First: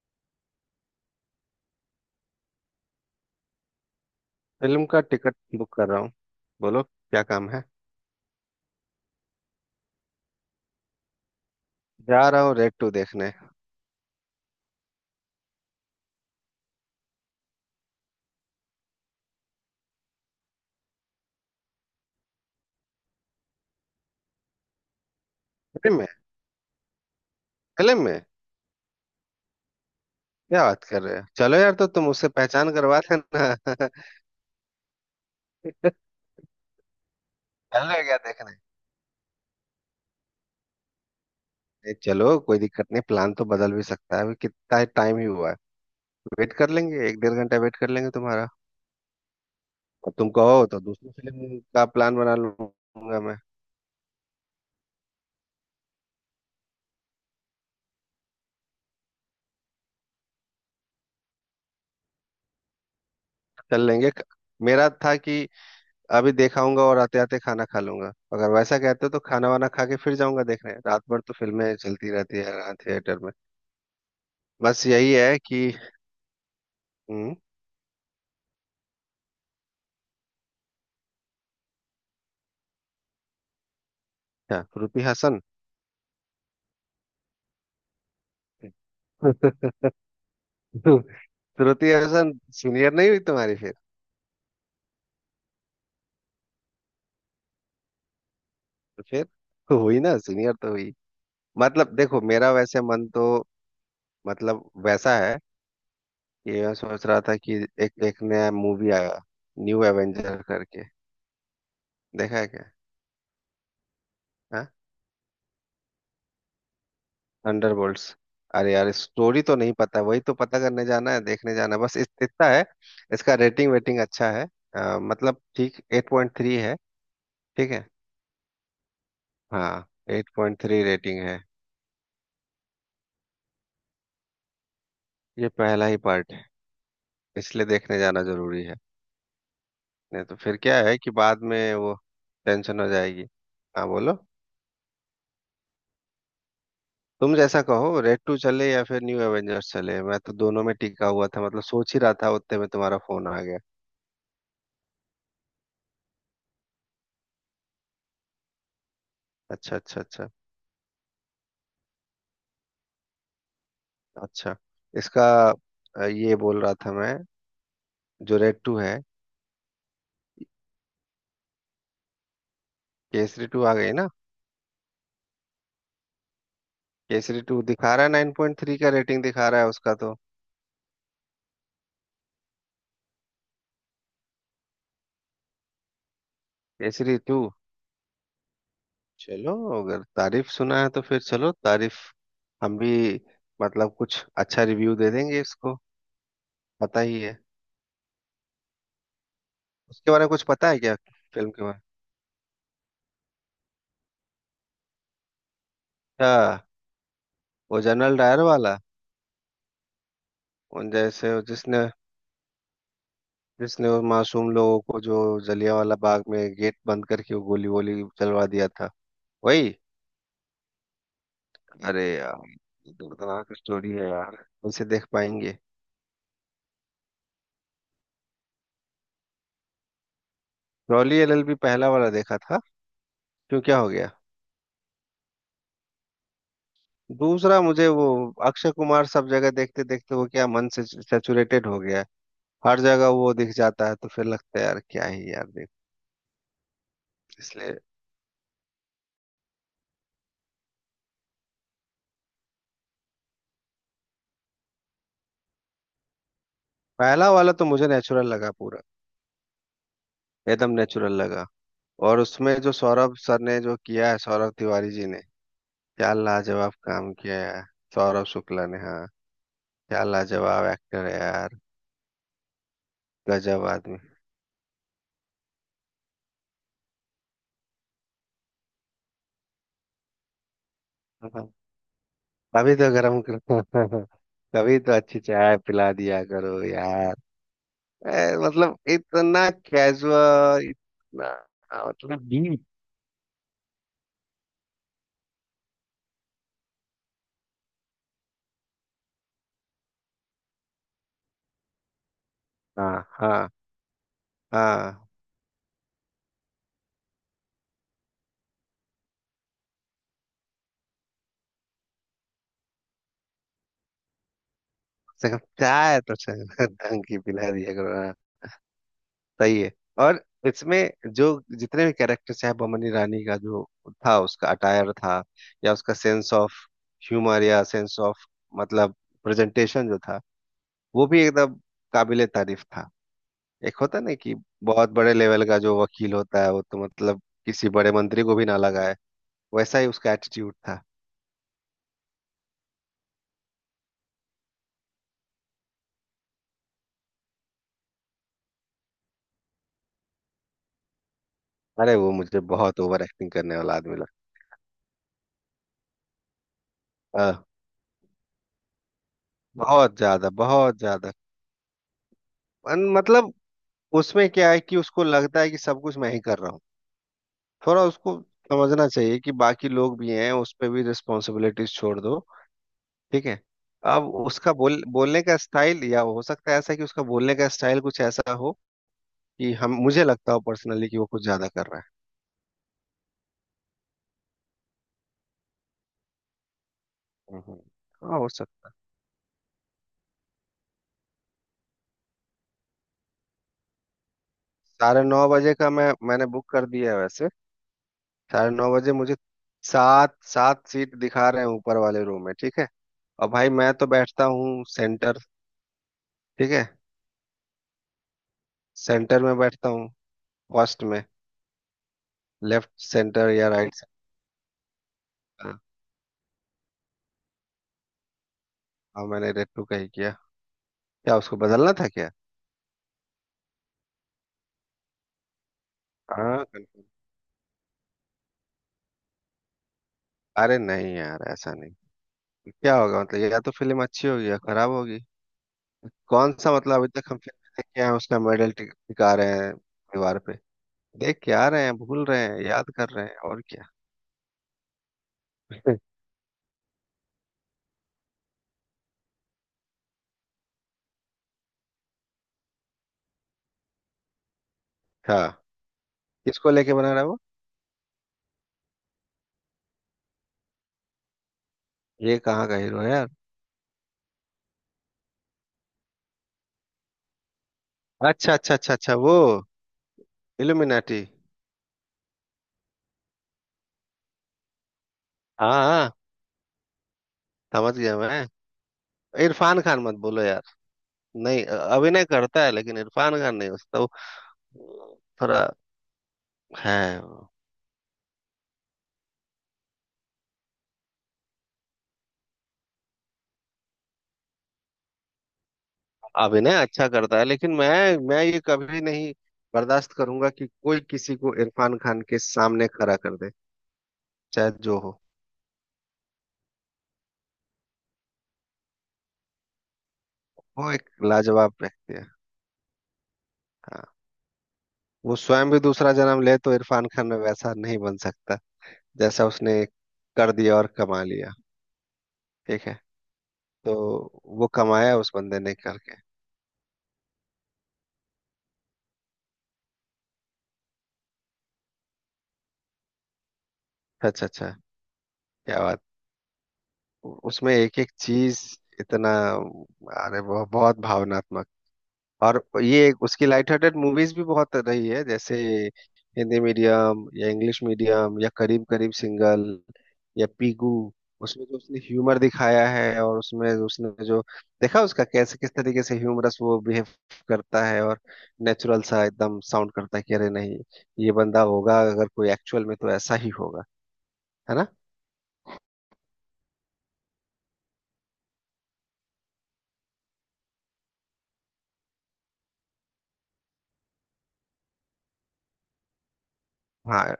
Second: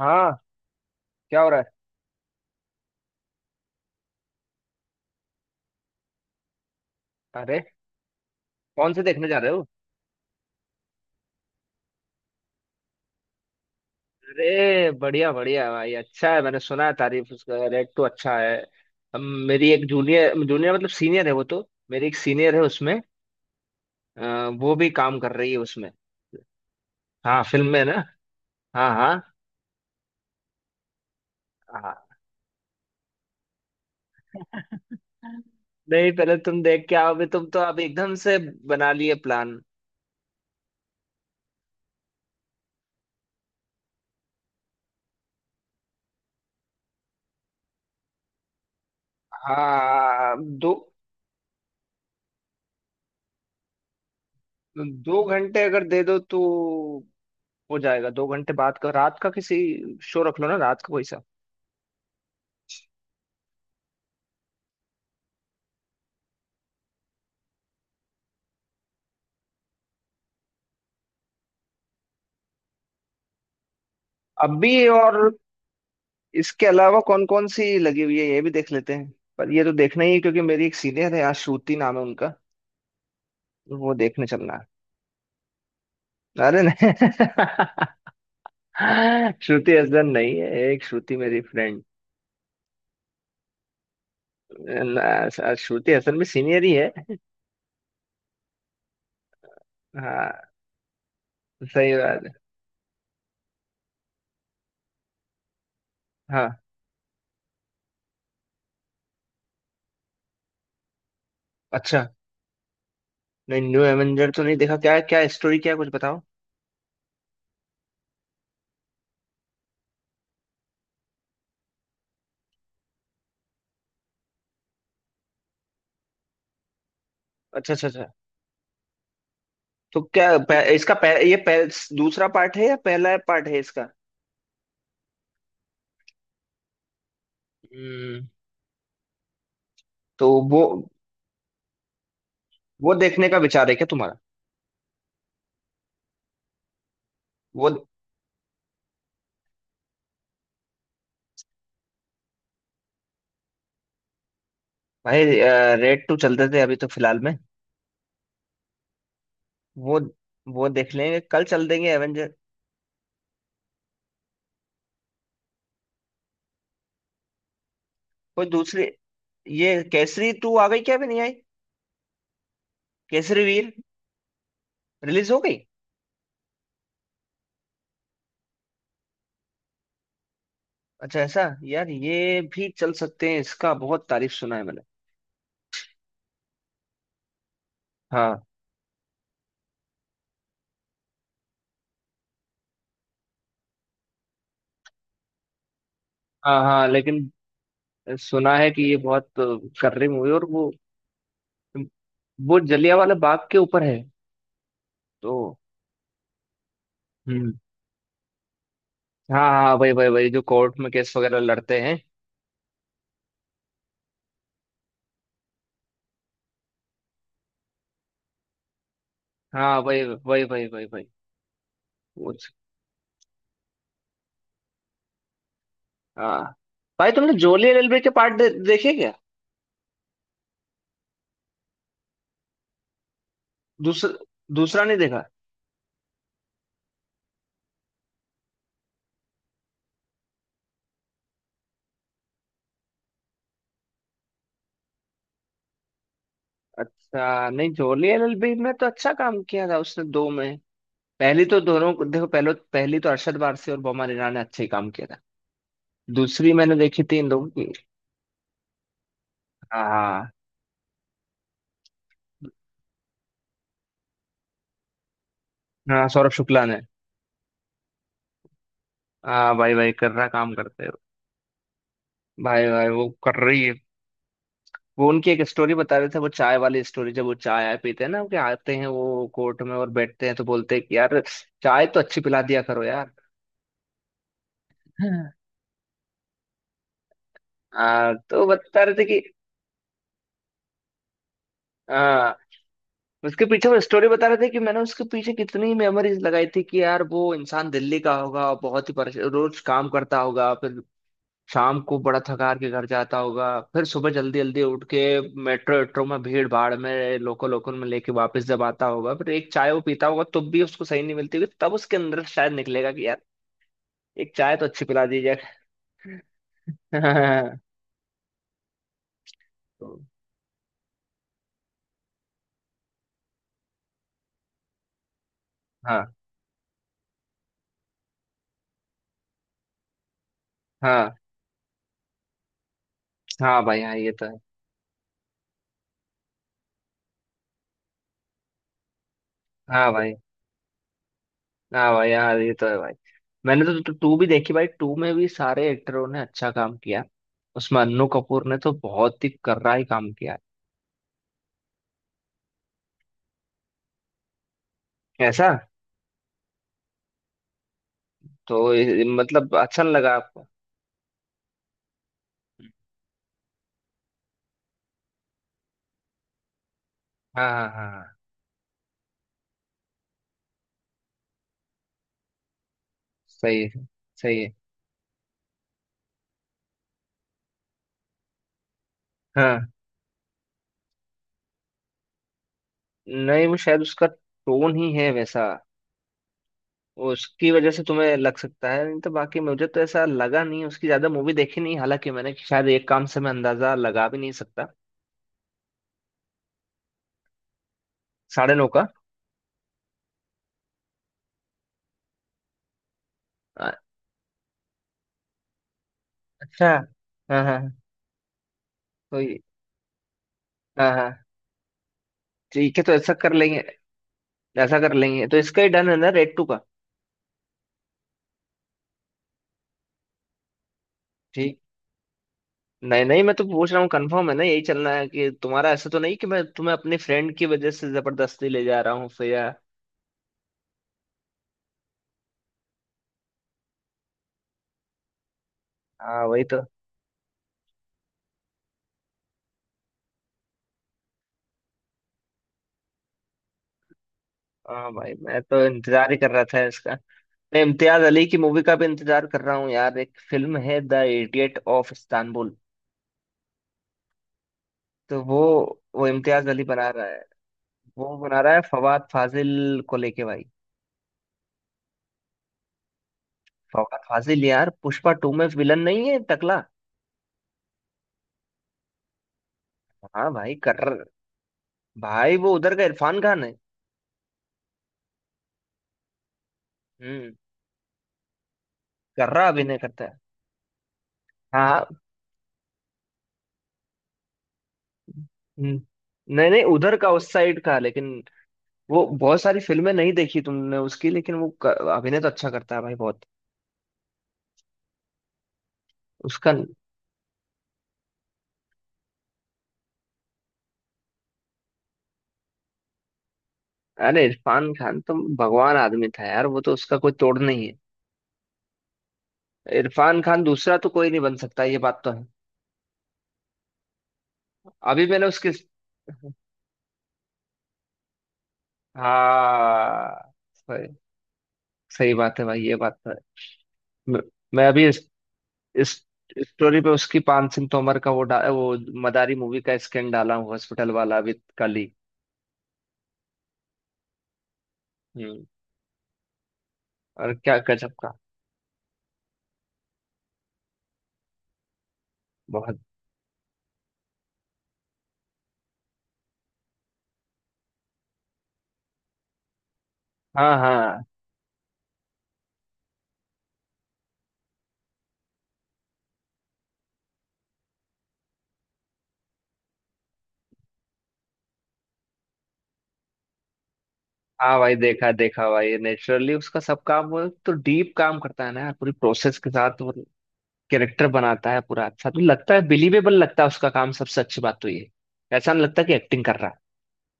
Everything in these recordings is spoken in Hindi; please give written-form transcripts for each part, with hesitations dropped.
हाँ। क्या हो रहा फिल्म का टिकट बुक कर रहा हूँ। बोलो क्या है? काम अरे है। कौन से देखने जा रहे हो? जा रहा हूँ रेड टू देखने। अरे बढ़िया बढ़िया भाई, अच्छा है, मैंने सुना है तारीफ, उसका रेट तो अच्छा है। हम मेरी एक जूनियर जूनियर मतलब सीनियर है वो तो, मेरी एक सीनियर है उसमें, वो भी काम कर रही है उसमें। फिल्म में। हाँ फिल्म में ना। फिल्म में। हाँ हाँ। क्या बात कर रहे हो, चलो यार, तो हाँ तुम उससे पहचान करवा देना। नहीं, पहले तुम देख के आओ, अभी तुम तो अब चल रहे एकदम क्या से देखने? बना लिए प्लान। चलो कोई दिक्कत नहीं, प्लान तो बदल भी सकता है, अभी कितना टाइम ही हुआ है। वेट कर लेंगे एक डेढ़ घंटा वेट कर लेंगे तुम्हारा। और तुम हाँ कहो दो। तो दूसरी फिल्म का प्लान बना लूंगा मैं। दो घंटे अगर दे दो तो हो जाएगा, दो घंटे बाद का रात का किसी शो रख लो ना, रात का कोई सा। चल लेंगे। मेरा था कि अभी देखाऊंगा और आते आते खाना खा लूंगा। अगर वैसा कहते हो तो खाना वाना खा के फिर जाऊंगा देखने, रात भर तो फिल्में चलती रहती है यहाँ थिएटर में। अभी बस यही और, है कि इसके अलावा कौन हम्म। कौन सी लगी हुई है ये भी देख लेते हैं, पर ये तो देखना ही है क्योंकि मेरी एक सीनियर है यहाँ, श्रुति नाम है उनका, वो देखने चलना क्या है। श्रुति हसन? अरे नहीं। श्रुति हसन नहीं है, एक श्रुति मेरी फ्रेंड। श्रुति हसन सीनियर नहीं हुई तुम्हारी फिर? ना, श्रुति हसन भी सीनियर ही है। तो फिर, तो हुई ना, हाँ सीनियर तो हुई। सही मतलब देखो बात है। मेरा वैसे मन तो, मतलब वैसा है कि हाँ मैं सोच रहा था कि एक एक नया मूवी आया, न्यू एवेंजर करके। अच्छा। देखा है क्या? नहीं, न्यू एवेंजर तो नहीं हाँ? देखा, क्या है, क्या स्टोरी क्या है, कुछ बताओ। थंडरबोल्ट्स। अरे यार स्टोरी तो नहीं पता, वही तो पता करने जाना है, देखने जाना है, बस इतना है। इसका रेटिंग वेटिंग अच्छा है। मतलब ठीक 8.3 है। ठीक अच्छा है। अच्छा अच्छा। हाँ। तो एट क्या पह, पॉइंट थ्री इसका पह, रेटिंग ये है। पह, दूसरा पार्ट है या पहला पार्ट है इसका? ये पहला ही पार्ट है, इसलिए देखने जाना हम्म। जरूरी है। नहीं तो तो फिर वो क्या है कि बाद में वो टेंशन हो वो जाएगी। देखने का विचार है क्या हाँ तुम्हारा? बोलो। तुम जैसा वो कहो, रेड टू चले या फिर न्यू एवेंजर्स चले, मैं तो दोनों में टिका हुआ था, मतलब सोच ही रहा था उतने में तुम्हारा फोन आ गया। भाई, रेड टू चलते थे अभी तो फिलहाल में, अच्छा, वो अच्छा, अच्छा। वो देख लेंगे कल, चल देंगे एवेंजर। अच्छा, इसका, ये बोल रहा था मैं, जो कोई रेड टू दूसरी, है। ये केसरी टू आ गई क्या, अभी नहीं आई? केसरी केसरी टू वीर आ गई ना? रिलीज हो गई? केसरी टू दिखा रहा है, 9.3 का रेटिंग दिखा रहा है उसका तो। अच्छा ऐसा? यार ये भी चल सकते हैं, इसका बहुत तारीफ सुना है मैंने। केसरी टू। हाँ चलो, अगर तारीफ सुना है तो फिर चलो तारीफ, हम भी मतलब कुछ अच्छा रिव्यू दे देंगे इसको। हाँ, हाँ पता ही लेकिन है। सुना है कि ये बहुत कर रही उसके बारे में मूवी, कुछ और पता वो है क्या, फिल्म के बारे में? वो जलियांवाला बाग के ऊपर है तो। अच्छा, हम्म। वो जनरल डायर वाला। हाँ हाँ वही वही वही जो कोर्ट में उन केस जैसे, वगैरह वो लड़ते जिसने, हैं। जिसने वो मासूम लोगों को जो जलियांवाला बाग में गेट बंद करके वो गोली वोली चलवा दिया था, वही। हाँ वही वही वही वही वही। अरे वो। यार ये दर्दनाक स्टोरी है यार, इसे देख पाएंगे? हाँ भाई, तुमने जोली एलएलबी के पार्ट देखे क्या? रॉली एलएलबी पहला वाला देखा था। क्यों, क्या हो दूसरा, गया? दूसरा नहीं देखा? दूसरा मुझे वो, अक्षय कुमार सब जगह देखते देखते वो, क्या मन से सैचुरेटेड हो गया है, हर जगह वो दिख जाता है तो फिर लगता है यार क्या ही यार देख, अच्छा, नहीं, इसलिए। जोली एलएलबी में तो अच्छा काम किया था उसने दो में। पहली तो देखो पहले, पहली तो अरशद वारसी और बोमन ईरानी ने अच्छे ही काम किया था। दूसरी मैंने देखी थी इन पहला लोगों वाला तो की। मुझे नेचुरल लगा, पूरा हाँ। एकदम नेचुरल लगा। और उसमें जो सौरभ सर ने जो किया है, सौरभ तिवारी जी ने हाँ क्या सौरभ शुक्ला लाजवाब ने। काम किया है। सौरभ शुक्ला ने, हाँ। हाँ भाई भाई क्या कर रहा काम लाजवाब करते हो। एक्टर है यार, भाई भाई वो कर रही गजब है। आदमी। वो उनकी एक स्टोरी बता रहे थे, वो चाय वाली स्टोरी, जब वो चाय आय पीते हैं ना, कि आते हैं वो कोर्ट में और बैठते हैं तो बोलते हैं कि यार, हाँ, हाँ। चाय तो अच्छी पिला दिया अभी करो तो गर्म कर कभी तो अच्छी यार। चाय पिला दिया करो यार। आ, तो मतलब बता रहे थे कि, इतना कैजुअल, इतना मतलब आ, डीप। उसके पीछे वो स्टोरी बता रहे थे कि मैंने उसके पीछे कितनी मेमोरीज लगाई थी कि यार, वो इंसान दिल्ली का होगा, बहुत ही परेशान रोज काम करता होगा, फिर शाम को बड़ा थकार के घर हाँ, जाता होगा, हाँ, फिर सुबह जल्दी जल्दी उठ के हाँ। मेट्रो मेट्रो में भीड़ भाड़ में लोकल लोकल में लेके वापस जब आता होगा, फिर एक चाय वो पीता होगा तब भी उसको सही नहीं मिलती होगी, तब उसके अंदर शायद निकलेगा कि यार, एक चाय तो अच्छी पिला कम दी से कम जाए। चाय तो चाय ढंग की पिला दिया करो हाँ। सही है। तो और इसमें जो जितने भी कैरेक्टर्स हैं, बमनी रानी का जो था, उसका अटायर था, या उसका हाँ सेंस ऑफ ह्यूमर, या सेंस ऑफ, मतलब प्रेजेंटेशन जो था, वो हाँ, भी एकदम काबिले तारीफ था। हाँ एक भाई हाँ होता ये नहीं तो कि है। बहुत बड़े लेवल का जो वकील होता है वो तो मतलब किसी बड़े मंत्री को भी ना लगाए, वैसा ही हाँ उसका भाई, एटीट्यूड था। हाँ भाई यार ये तो है भाई, मैंने तो टू भी देखी भाई, टू में भी सारे एक्टरों ने अच्छा काम किया, उसमें अन्नू कपूर ने तो बहुत ही कर्रा ही काम किया। अरे वो मुझे बहुत ओवर एक्टिंग करने वाला आदमी है ऐसा? लगा। तो मतलब अच्छा नहीं बहुत लगा ज्यादा, आपको? बहुत ज्यादा। मतलब उसमें क्या है कि उसको लगता है कि सब कुछ मैं ही कर रहा हूँ। हाँ हाँ थोड़ा हाँ हाँ, उसको समझना चाहिए कि बाकी लोग भी हैं, उस पर भी रिस्पॉन्सिबिलिटीज छोड़ दो। ठीक है। सही है। अब सही है। उसका बोलने का स्टाइल, या हो सकता है ऐसा कि उसका बोलने का स्टाइल कुछ ऐसा हो कि हाँ, हम, मुझे लगता हो पर्सनली कि वो कुछ ज्यादा कर रहा है। नहीं वो शायद उसका टोन ही है वैसा, उसकी हम्म, वजह से तुम्हें हाँ हो लग सकता सकता है। है, नहीं तो बाकी मुझे तो ऐसा लगा नहीं, उसकी ज्यादा मूवी देखी नहीं हालांकि मैंने, शायद एक काम से मैं अंदाजा लगा भी नहीं सकता। 9:30 बजे का मैंने बुक कर दिया है वैसे। साढ़े साढ़े नौ नौ का? बजे मुझे सात सात सीट दिखा रहे हैं ऊपर वाले रूम में, ठीक है। और भाई मैं अ- तो बैठता हूँ सेंटर, ठीक अच्छा। है। हाँ हाँ हाँ। तो सेंटर में बैठता हूँ फर्स्ट हाँ में, हाँ लेफ्ट ठीक है, तो ऐसा सेंटर कर या लेंगे, राइट सेंटर। ऐसा कर लेंगे, तो हाँ। इसका ही डन है ना, रेड टू का? हाँ, मैंने रेड टू का ही किया। क्या उसको ठीक। बदलना था क्या? नहीं नहीं, मैं तो पूछ रहा हूँ कंफर्म है ना, यही चलना है कि, तुम्हारा ऐसा तो नहीं कि मैं हाँ तुम्हें confirm। अपने फ्रेंड की वजह से जबरदस्ती ले जा रहा हूँ फिर, या? अरे नहीं यार, ऐसा नहीं क्या होगा, मतलब या तो फिल्म अच्छी होगी या खराब होगी। हाँ कौन वही सा तो। मतलब, अभी तक हम फिल्म देखे हैं उसका मेडल टिका रहे हैं दीवार, देख के आ रहे हैं, भूल रहे हैं, याद कर रहे हैं, और क्या। हाँ भाई, मैं तो इंतजार ही कर रहा था इसका। मैं इम्तियाज अली की मूवी का भी इंतजार कर रहा हूँ यार, एक फिल्म है द इडियट ऑफ इस्तांबुल, तो हाँ। वो इम्तियाज किसको अली लेके बना बना रहा है रहा वो? है। वो बना रहा है फवाद फाजिल को लेके भाई। ये कहाँ का हीरो है यार? फवाद फाजिल यार, पुष्पा टू में विलन नहीं है टकला। अच्छा, अच्छा, अच्छा, अच्छा, वो हाँ भाई कर, इल्यूमिनाटी। भाई वो उधर का इरफान खान है। हाँ, हाँ, हम्म, समझ गया मैं। कर रहा, इरफान अभिनय खान मत करता है। बोलो यार। नहीं हाँ। अभिनय करता है लेकिन इरफान खान नहीं, उसका वो थोड़ा हम्म। नहीं नहीं उधर है। का, उस साइड का, लेकिन वो, बहुत सारी फिल्में नहीं देखी तुमने उसकी, लेकिन वो अभिनय तो अच्छा करता है भाई बहुत, उसका। अभिनय अच्छा करता है, लेकिन मैं ये कभी नहीं बर्दाश्त करूंगा कि कोई किसी को इरफान खान के सामने खड़ा कर दे। अरे चाहे इरफान जो हो। खान तो भगवान आदमी था यार, वो तो, उसका कोई तोड़ नहीं है। इरफान खान वो दूसरा तो एक कोई नहीं बन लाजवाब सकता, ये व्यक्ति बात है। तो है। हाँ। अभी वो मैंने उसकी। स्वयं भी दूसरा जन्म ले तो इरफान खान वैसा नहीं बन सकता, जैसा उसने कर हाँ। दिया और सही, कमा लिया। सही बात है भाई, ठीक है। ये बात तो है। तो मैं वो मैं अभी कमाया इस उस बंदे ने इस करके। स्टोरी पे उसकी पान सिंह तोमर का वो वो मदारी मूवी का स्कैन डाला हूँ, हॉस्पिटल वाला विद कली। अच्छा, अच्छा, हम्म। क्या बात। और उसमें क्या एक एक गजब का, चीज इतना, अरे बहुत बहुत भावनात्मक। और बहुत। ये उसकी लाइट हार्टेड मूवीज भी बहुत रही है, जैसे हिंदी मीडियम, या इंग्लिश मीडियम, या करीब करीब सिंगल, या हाँ पीगू। हाँ। उसमें जो उसने ह्यूमर दिखाया है, और उसमें उसने जो देखा, उसका कैसे किस तरीके से ह्यूमरस वो बिहेव करता है, और नेचुरल सा एकदम साउंड करता है कि अरे नहीं, ये बंदा होगा अगर कोई एक्चुअल में तो ऐसा ही होगा, है हाँ ना। भाई देखा देखा भाई, नेचुरली उसका सब काम, वो तो डीप काम करता है ना यार, पूरी प्रोसेस के साथ वो कैरेक्टर बनाता है पूरा, अच्छा तो लगता है, बिलीवेबल लगता है उसका काम, सबसे अच्छी बात तो ये है। ऐसा नहीं लगता कि एक्टिंग कर रहा हाँ,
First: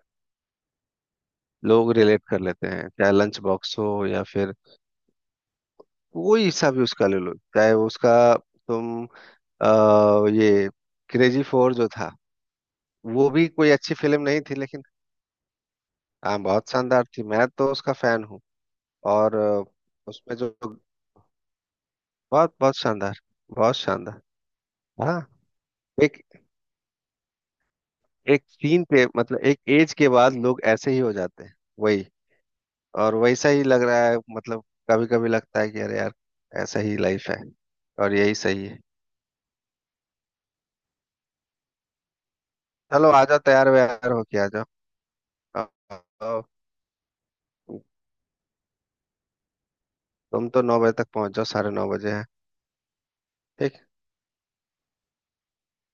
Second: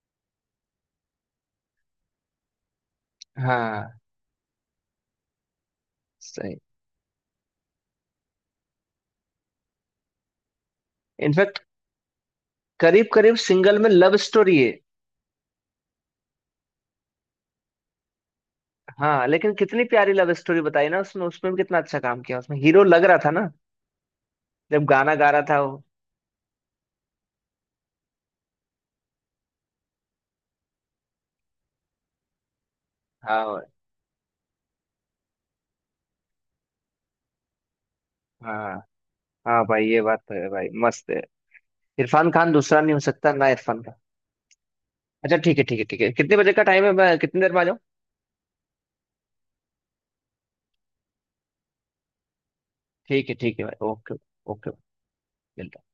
लोग रिलेट कर लेते हैं, चाहे लंच है। बॉक्स हो हाँ या फिर कोई सही। सा भी उसका ले लो, चाहे उसका तुम, अ, ये क्रेजी इनफैक्ट फोर जो था, करीब वो करीब भी कोई सिंगल में अच्छी लव फिल्म नहीं थी स्टोरी है। लेकिन हाँ बहुत शानदार थी, मैं तो उसका फैन हूँ। हाँ और लेकिन कितनी प्यारी लव उसमें जो स्टोरी बताई ना उसने, उसमें भी कितना अच्छा काम किया, बहुत उसमें बहुत हीरो लग रहा शानदार, था ना बहुत शानदार। जब गाना हाँ। गा रहा था वो। एक एक सीन पे मतलब एक एज के बाद लोग ऐसे ही हो जाते हैं, वही। और वैसा हाँ ही लग रहा है, मतलब कभी कभी लगता है कि अरे यार ऐसा ही लाइफ है, और यही सही हाँ। है। हाँ भाई ये बात तो है भाई, मस्त है, इरफान खान दूसरा नहीं हो चलो आ सकता जाओ, ना, तैयार इरफान खान। व्यार होके आ जाओ। अच्छा ठीक है ठीक है ठीक आओ, है, कितने आओ। बजे का टाइम है, मैं कितनी देर में आ जाऊँ? तुम तो 9 बजे तक पहुंच जाओ, 9:30 बजे है। ठीक है ठीक भाई, ओके। ओके। मिलता है।